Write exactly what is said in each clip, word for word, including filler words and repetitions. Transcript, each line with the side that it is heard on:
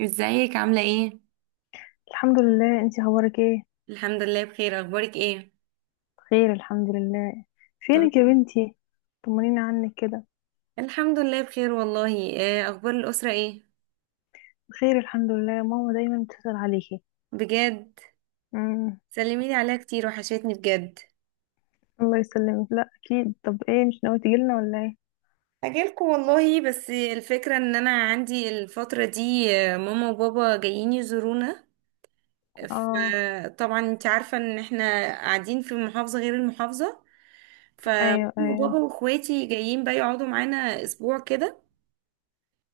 right: ازيك عاملة ايه؟
left: الحمد لله. انتي اخبارك ايه؟
right: الحمد لله بخير، اخبارك ايه؟
left: بخير الحمد لله.
right: طب-
left: فينك يا بنتي؟ طمنيني عنك كده.
right: الحمد لله بخير والله. آه، اخبار الاسره ايه؟
left: بخير الحمد لله. ماما دايما بتسأل عليكي.
right: بجد؟
left: امم.
right: سلمي لي عليها كتير، وحشتني بجد.
left: الله يسلمك، لا اكيد. طب ايه، مش ناوي تجيلنا ولا ايه؟
right: اجيلكم والله، بس الفكره ان انا عندي الفتره دي، آه، ماما وبابا جايين يزورونا.
left: اه،
right: فطبعا انت عارفه ان احنا قاعدين في محافظه غير المحافظه، فماما
left: ايوه
right: وبابا
left: ايوه.
right: واخواتي جايين بقى يقعدوا معانا اسبوع كده.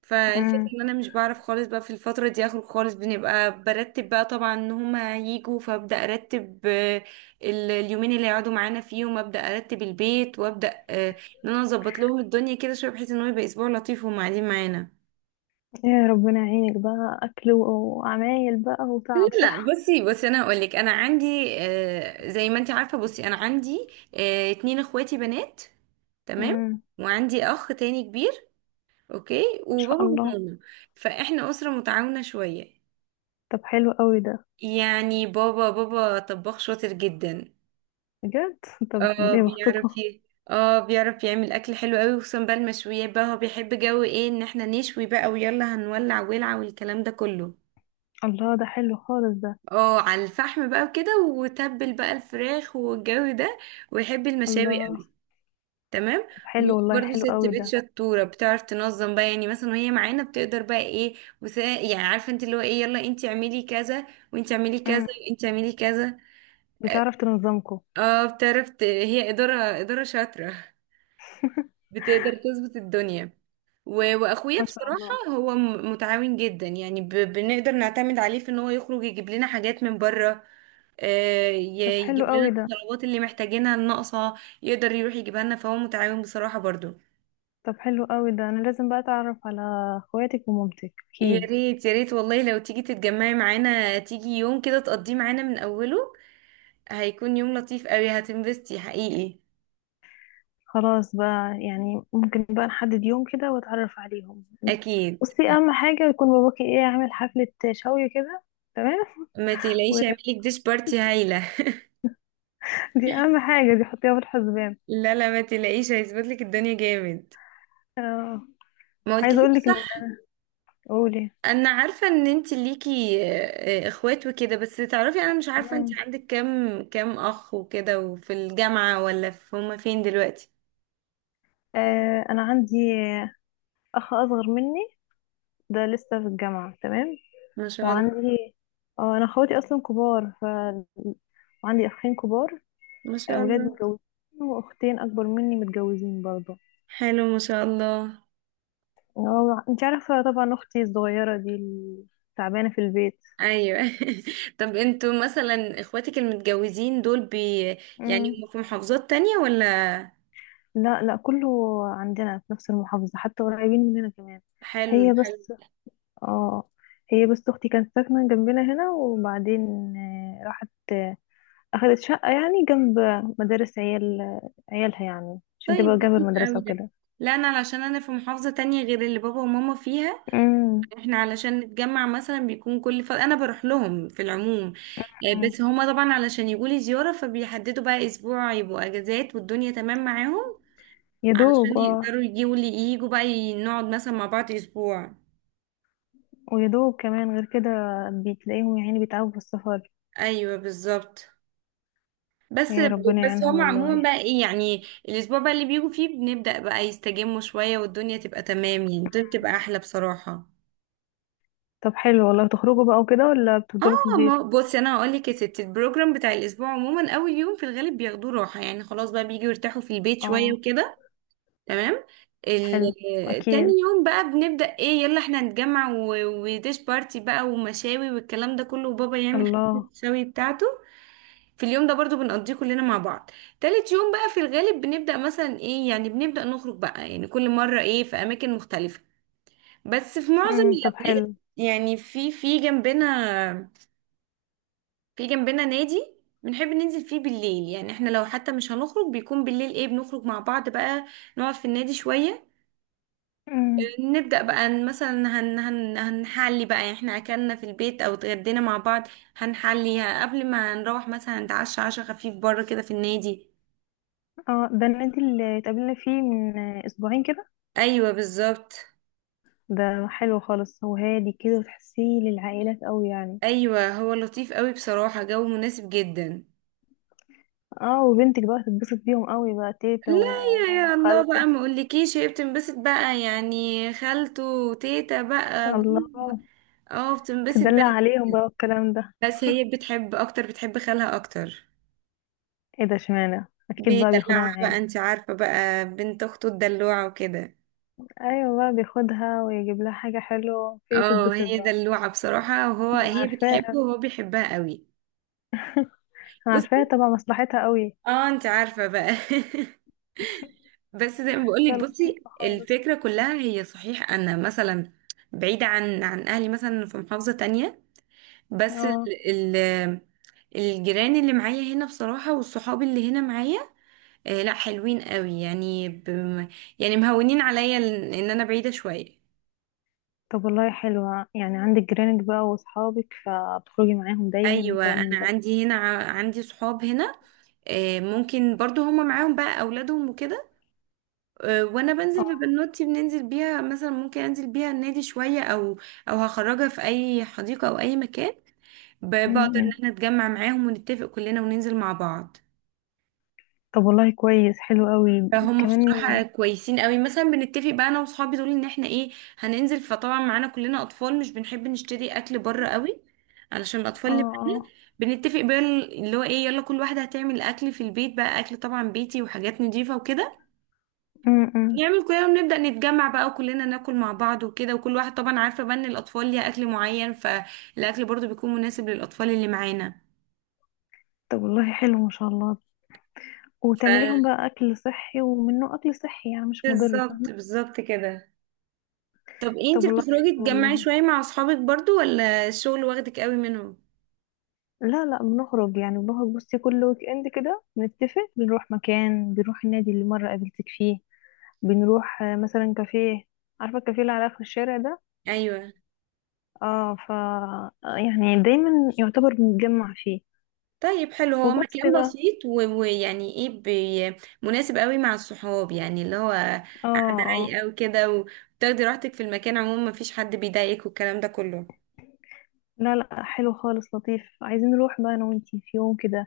right: فالفكرة
left: امم.
right: ان انا مش بعرف خالص بقى في الفترة دي اخرج خالص، بنبقى برتب بقى طبعا ان هما هيجوا، فابدأ ارتب آه، ال- اليومين اللي هيقعدوا معانا فيهم ابدأ ارتب البيت وابدأ آه، ان انا اظبط لهم الدنيا كده شوية، بحيث ان هو يبقى اسبوع لطيف وهم قاعدين معانا.
left: يا ربنا يعينك بقى، اكل و- وعمايل بقى
right: لا
left: وتعب،
right: لا،
left: صح؟
right: بصي بصي انا هقول لك، انا عندي آه، زي ما انت عارفة. بصي، انا عندي آه، اتنين اخواتي بنات، تمام،
left: امم.
right: وعندي اخ تاني كبير، اوكي،
left: ان شاء
right: وبابا
left: الله.
right: وماما. فاحنا اسرة متعاونة شوية.
left: طب حلو قوي ده.
right: يعني بابا، بابا طباخ شاطر جدا.
left: بجد. طب
right: اه،
left: ايه بختكم؟
right: بيعرف ي-، اه، بيعرف يعمل اكل حلو قوي، وخصوصا بقى المشويات بقى، هو بيحب جو ايه ان احنا نشوي بقى، ويلا هنولع ولع، والكلام ده كله.
left: الله، ده حلو خالص ده.
right: اه، على الفحم بقى وكده، وتبل بقى الفراخ والجو ده، ويحب المشاوي
left: الله.
right: قوي. تمام.
left: طب
right: ماما
left: حلو والله،
right: برضو
left: حلو
right: ست
left: قوي
right: بيت
left: ده.
right: شطورة، بتعرف تنظم بقى، يعني مثلا وهي معانا بتقدر بقى ايه، وسا، يعني عارفه انت اللي هو ايه، يلا انت اعملي كذا، وانت اعملي كذا،
left: امم.
right: وانت اعملي كذا.
left: بتعرف تنظمكم؟
right: اه، بتعرف ت-، هي إدارة، إدارة شاطرة، بتقدر تظبط الدنيا. و... وأخويا
left: ما شاء
right: بصراحة،
left: الله.
right: هو م- متعاون جدا، يعني ب... بنقدر نعتمد عليه في إن هو يخرج يجيب لنا حاجات من بره. آه، ي-
left: طب
right: يجيب
left: حلو
right: لنا
left: قوي ده.
right: الطلبات اللي محتاجينها الناقصة، يقدر يروح يجيبها لنا، فهو متعاون بصراحة برضو.
left: طب حلو قوي ده، انا لازم بقى اتعرف على اخواتك ومامتك
right: يا
left: اكيد.
right: ريت، يا ريت والله، لو تيجي تتجمعي معانا، تيجي يوم كده تقضيه معانا من أوله، هيكون يوم لطيف قوي، هتنبسطي حقيقي.
left: خلاص بقى، يعني ممكن بقى نحدد يوم كده واتعرف عليهم.
right: أكيد.
left: بصي، اهم حاجه يكون باباكي ايه، عامل حفله شوي كده، تمام؟
right: ما تقلقيش،
left: ودي
right: هعملك ديش بارتي هايلة.
left: اهم حاجه، دي حطيها في الحسبان.
right: لا لا، ما تلاقيش، هيظبط لك الدنيا جامد.
left: آه.
right: ما
left: عايزه
right: قلتليش
left: اقول لك ان.
right: صح؟
left: قولي.
right: انا عارفه ان انت ليكي آه، آه، اخوات وكده، بس تعرفي انا مش عارفه انت
left: مم.
right: عندك كام، كام اخ وكده، وفي الجامعه ولا في، هما فين دلوقتي؟
left: آه، انا عندي اخ اصغر مني، ده لسه في الجامعه، تمام.
right: ما شاء الله.
left: وعندي، اه انا اخواتي اصلا كبار، ف وعندي اخين كبار،
right: ما شاء
left: اولاد
right: الله.
left: متجوزين، واختين اكبر مني متجوزين برضه.
right: حلو، ما شاء الله.
left: اه، انت عارفه طبعا اختي الصغيره دي اللي تعبانه في البيت.
right: ايوه طب انتوا مثلا اخواتك المتجوزين دول بي، يعني
left: امم.
right: هم في محافظات تانية ولا؟
left: لا لا، كله عندنا في نفس المحافظه، حتى قريبين مننا كمان.
right: حلو،
left: هي
right: حلو.
left: بس اه هي بس اختي كانت ساكنه جنبنا هنا، وبعدين آه، راحت، آه، اخدت شقه يعني جنب مدارس عيال عيالها، يعني عشان تبقى
right: طيب
left: جنب
right: لطيف
left: المدرسه
right: قوي ده.
left: وكده.
right: لا، انا علشان انا في محافظه تانية غير اللي بابا وماما فيها،
left: امم.
right: احنا علشان نتجمع مثلا بيكون كل ف... انا بروح لهم في العموم آه، بس هما طبعا علشان يجولي زيارة، فبيحددوا بقى اسبوع يبقوا اجازات والدنيا تمام معاهم،
left: يا دوب
right: علشان
left: اه.
right: يقدروا يجوا لي، يجوا بقى ي- نقعد مثلا مع بعض اسبوع.
left: ويدوب كمان غير كده بتلاقيهم يا عيني بيتعبوا في السفر.
right: ايوه، بالظبط. بس.
left: يا ربنا
right: بس
left: يعينهم
right: هما عموما
left: والله.
right: بقى ايه، يعني الاسبوع بقى اللي بيجوا فيه بنبدأ بقى يستجموا شوية، والدنيا تبقى تمام، يعني الدنيا بتبقى احلى بصراحة.
left: طب حلو والله، تخرجوا بقى وكده ولا بتفضلوا في
right: اه
left: البيت؟
right: ما بصي، انا هقول لك يا ستي، البروجرام بتاع الاسبوع عموما، اول يوم في الغالب بياخدوه راحه، يعني خلاص بقى بييجوا يرتاحوا في البيت شويه
left: اه.
right: وكده. تمام. ال-
left: حلو.
right: آه، تاني
left: اكيد.
right: يوم بقى بنبدا ايه، يلا احنا نتجمع و- وديش بارتي بقى، ومشاوي والكلام ده كله، وبابا يعمل حفله
left: الله.
right: الشوي بتاعته. في اليوم ده برضو بنقضيه كلنا مع بعض. تالت يوم بقى في الغالب بنبدأ مثلا ايه، يعني بنبدأ نخرج بقى، يعني كل مرة ايه في أماكن مختلفة، بس في معظم
left: امم طب
right: الأوقات،
left: حلو.
right: يعني في في جنبنا، في جنبنا نادي بنحب ننزل فيه بالليل، يعني احنا لو حتى مش هنخرج بيكون بالليل ايه، بنخرج مع بعض بقى، نقعد في النادي شوية،
left: امم.
right: نبدأ بقى ن- مثلا هن هن هنحلي بقى، يعني احنا اكلنا في البيت او اتغدينا مع بعض، هنحلي قبل ما نروح مثلا نتعشى عشاء خفيف بره كده في النادي.
left: اه، ده النادي اللي اتقابلنا فيه من اسبوعين كده.
right: ايوه، بالظبط.
left: ده حلو خالص، هو هادي كده وتحسيه للعائلات قوي يعني.
right: ايوه، هو لطيف قوي بصراحة، جو مناسب جدا.
left: اه، وبنتك بقى تتبسط بيهم قوي بقى، تيتا
right: لا، يا يا الله
left: وخالته.
right: بقى، ما اقولكيش، هي بتنبسط بقى، يعني خالته وتيتا بقى
left: الله.
right: جم. اه، بتنبسط
left: تدلع
right: بقى.
left: عليهم بقى والكلام ده.
right: بس هي بتحب اكتر، بتحب خالها اكتر.
left: ايه ده، اشمعنى؟ اكيد بقى بياخدها
right: بيدلعها بقى،
left: معاه.
right: انت عارفة بقى، بنت اخته الدلوعة وكده.
left: ايوه بقى بياخدها ويجيب لها حاجة حلوة فهي
right: اه،
left: تتبسط
right: هي
left: بقى.
right: دلوعة بصراحة، وهو
left: انا
right: هي
left: عارفاها.
right: بتحبه وهو بيحبها قوي.
left: انا
right: بصي.
left: عارفاها طبعا، مصلحتها قوي.
right: اه، انت عارفة بقى بس زي ما
left: ده
right: بقولك، بصي
left: لطيفة خالص.
right: الفكرة كلها، هي صحيح انا مثلا بعيدة عن عن اهلي، مثلا في محافظة تانية، بس
left: اه،
right: ال ال- الجيران اللي معايا هنا بصراحة، والصحاب اللي هنا معايا، آه لا حلوين قوي، يعني بم... يعني مهونين عليا ال- ان انا بعيدة شوية.
left: طب والله حلوة، يعني عندك جيرانك بقى واصحابك فبتخرجي معاهم دايما
right: ايوه،
left: وكلام
right: انا
left: من ده.
right: عندي هنا ع- عندي صحاب هنا. آه ممكن برضو هما معاهم بقى اولادهم وكده. آه وانا بنزل
left: اه.
right: ببنوتي، بننزل بيها مثلا، ممكن انزل بيها النادي شوية، او او هخرجها في اي حديقة او اي مكان. ب- بقدر ان
left: م-م.
right: احنا نتجمع معاهم ونتفق كلنا وننزل مع بعض.
left: طب والله كويس، حلو قوي.
right: فهم
left: كمان.
right: بصراحة كويسين قوي، مثلا بنتفق بقى انا وصحابي دول ان احنا ايه، هننزل، فطبعا معانا كلنا اطفال، مش بنحب نشتري اكل بره قوي علشان
left: اه
right: الاطفال اللي،
left: اه.
right: بنتفق بقى اللي هو ايه، يلا كل واحدة هتعمل اكل في البيت بقى، اكل طبعا بيتي وحاجات نضيفة وكده،
left: م-م.
right: نعمل كده ونبدأ نتجمع بقى، وكلنا ناكل مع بعض وكده، وكل واحد طبعا عارفة بقى ان الاطفال ليها اكل معين، فالاكل برضو بيكون مناسب للأطفال اللي معانا.
left: طب والله حلو، ما شاء الله.
right: ف
left: وتعملي لهم بقى اكل صحي، ومنه اكل صحي يعني مش مضر، فاهمة؟
right: بالظبط، بالظبط كده. طب إيه،
left: طب
right: انتي
left: والله
right: بتخرجي
left: حلو والله.
right: تجمعي شوية مع اصحابك برضو ولا الشغل واخدك قوي منهم؟
left: لا لا، بنخرج يعني، بنخرج بصي كل ويك اند كده، بنتفق بنروح مكان، بنروح النادي اللي مرة قابلتك فيه. بنروح آه، مثلا كافيه. عارفة الكافيه اللي على آخر الشارع ده؟
right: ايوه.
left: اه، ف آه، يعني دايما يعتبر بنتجمع فيه.
right: طيب حلو، هو
left: وبس
right: مكان
left: بقى.
right: بسيط و- ويعني ايه بي- مناسب قوي مع الصحاب، يعني اللي هو
left: اه
right: قاعدة
left: اه.
right: رايقة وكده، وتاخدي راحتك في المكان، عموما مفيش حد بيضايقك، والكلام ده كله.
left: لا لا، حلو خالص لطيف. عايزين نروح بقى انا وانتي في يوم كده،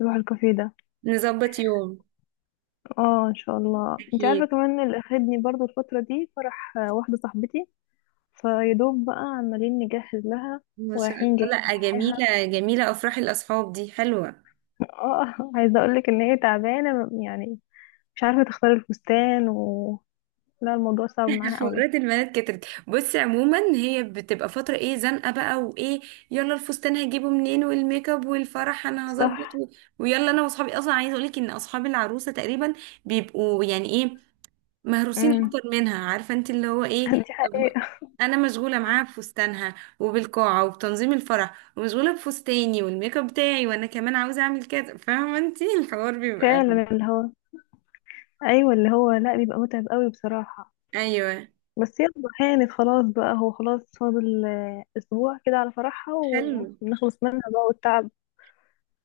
left: نروح الكافيه ده.
right: نظبط يوم.
left: اه ان شاء الله. انت عارفة
right: أكيد.
left: كمان اللي اخدني برضو الفترة دي فرح آه، واحدة صاحبتي، فيدوب بقى عمالين نجهز لها
right: ما شاء
left: ورايحين جايين.
right: الله. لأ، جميلة جميلة أفراح الأصحاب دي، حلوة.
left: اه، عايزه اقول لك ان هي تعبانه يعني، مش عارفه تختار الفستان و. لا، الموضوع صعب معاها قوي.
right: حوارات البنات كترت. بصي عموما هي بتبقى فترة ايه، زنقة بقى وايه، يلا الفستان هجيبه منين، والميك اب، والفرح انا هظبط
left: صح.
right: و... ويلا انا واصحابي، اصلا عايزة اقولك ان اصحاب العروسة تقريبا بيبقوا يعني ايه، مهروسين
left: امم.
right: اكتر منها، عارفة انت اللي هو ايه.
left: دي
right: طب،
left: حقيقه.
right: انا مشغولة معاها بفستانها، وبالقاعة، وبتنظيم الفرح، ومشغولة بفستاني والميك اب بتاعي، وانا كمان عاوزة اعمل كذا، فاهمة انت الحوار بيبقى.
left: فعلا اللي هو. ايوه اللي هو، لا بيبقى متعب قوي بصراحه.
right: ايوه.
left: بس يلا، هانت خلاص بقى، هو خلاص فاضل آه، اسبوع كده على فرحها
right: حلو.
left: ونخلص منها بقى والتعب.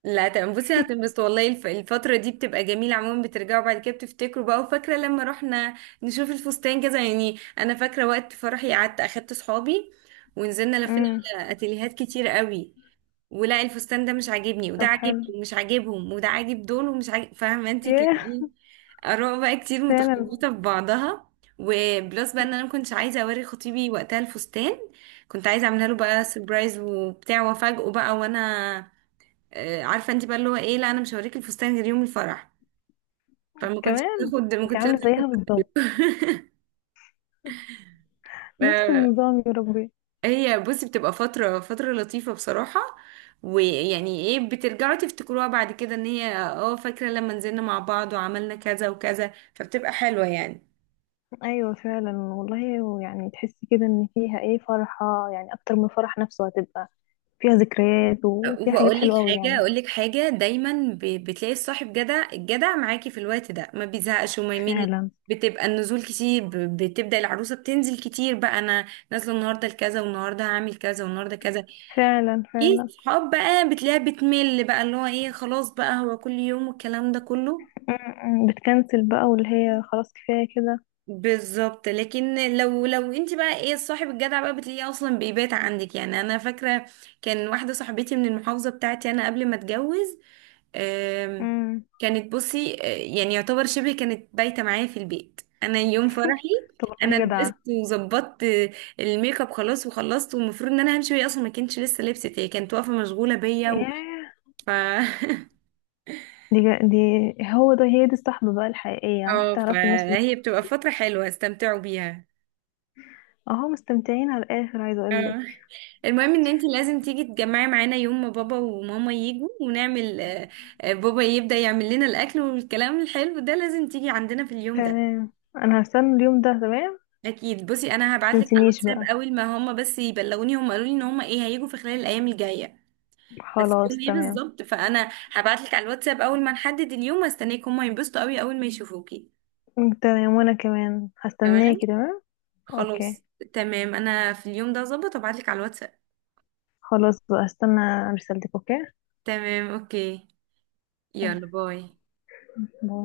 right: لا، تمام، بصي هتنبسط والله. الف- الفترة دي بتبقى جميلة عموما، بترجعوا بعد كده بتفتكروا بقى، وفاكرة لما رحنا نشوف الفستان كذا، يعني أنا فاكرة وقت فرحي، قعدت أخدت صحابي ونزلنا لفينا
left: امم.
right: على أتيليهات كتير قوي، ولا الفستان ده مش عاجبني، وده
left: طب
right: عاجبني
left: حلو.
right: ومش عاجبهم، وده عاجب دول ومش عاجب، فاهمة انتي كان
left: ياه.
right: ايه، آراء بقى كتير
left: فعلا.
right: متخلطة في بعضها. وبلس بقى ان انا ما كنتش عايزة اوري خطيبي وقتها الفستان، كنت عايزة اعملها له بقى سربرايز وبتاع، وافاجئه بقى، وانا آه، عارفه انت بقى اللي هو ايه، لا انا مش هوريك الفستان غير يوم الفرح، فما كنتش
left: كمان.
right: باخد ما
left: انت
right: كنتش
left: عامله زيها
right: باخد
left: بالظبط، نفس
right: آه،
left: النظام يا ربي.
right: هي بصي بتبقى فتره، فتره لطيفه بصراحه، ويعني ايه بترجعوا تفتكروها بعد كده، ان هي اه فاكره لما نزلنا مع بعض وعملنا كذا وكذا، فبتبقى حلوه يعني.
left: ايوه فعلا والله. يعني تحسي كده ان فيها ايه، فرحة يعني اكتر من الفرح نفسه، هتبقى فيها ذكريات وفيها حاجات
right: واقول
left: حلوة
right: لك
left: قوي
right: حاجه
left: يعني.
right: اقول لك حاجه، دايما ب- بتلاقي الصاحب جدع، الجدع معاكي في الوقت ده، ما بيزهقش وما يمل،
left: فعلا
right: بتبقى النزول كتير، ب- بتبدأ العروسة بتنزل كتير بقى، انا نازله النهارده لكذا، والنهارده هعمل كذا، والنهارده كذا،
left: فعلا.
right: ايه
left: فعلا.
right: الصحاب بقى بتلاقيها بتمل بقى، اللي هو ايه، خلاص بقى هو كل يوم والكلام ده كله.
left: م- م. بتكنسل بقى واللي هي خلاص كفاية كده.
right: بالظبط، لكن لو، لو انت بقى ايه، الصاحب الجدع بقى بتلاقيه اصلا بيبات عندك، يعني انا فاكره كان واحده صاحبتي من المحافظه بتاعتي انا قبل ما اتجوز، آم،
left: م.
right: كانت بصي آه، يعني يعتبر شبه كانت بايته معايا في البيت انا يوم فرحي،
left: طب
right: انا
left: والله
right: لبست
left: جدعة.
right: وظبطت آه، الميك اب، خلاص وخلصت، والمفروض ان انا همشي، وهي اصلا ما كانتش لسه لبست، هي كانت واقفه مشغوله بيا و...
left: ياه.
right: ف
left: دي جا- دي، هو ده، هي دي الصحبة بقى الحقيقية، عارفة؟
right: اه،
left: تعرفي الناس اللي.
right: فهي بتبقى فترة حلوة، استمتعوا بيها.
left: اهو مستمتعين على الاخر، عايزة اقولك.
right: اه، المهم ان انتي لازم تيجي تجمعي معانا يوم ما بابا وماما يجوا، ونعمل آه، آه، بابا يبدأ يعمل لنا الاكل والكلام الحلو ده، لازم تيجي عندنا في اليوم ده.
left: تمام، انا هستنى اليوم ده، تمام.
right: اكيد. بصي انا هبعتلك على
left: تنسينيش
right: الواتساب
left: بقى.
right: اول ما هما بس يبلغوني، هما قالوا لي ان هما ايه هيجوا في خلال الايام الجايه، بس يوم
left: خلاص،
right: ايه
left: تمام.
right: بالظبط، فانا هبعتلك على الواتساب اول ما نحدد اليوم واستناك، هما ينبسطوا قوي اول ما يشوفوكي.
left: تمام، وانا كمان
right: تمام.
left: هستناكي، تمام. اوكي.
right: خلاص. تمام، انا في اليوم ده ظبط وابعتلك على الواتساب.
left: خلاص بقى، استنى رسالتك. اوكي.
right: تمام، اوكي، يلا
left: تمام.
right: باي.
left: باي.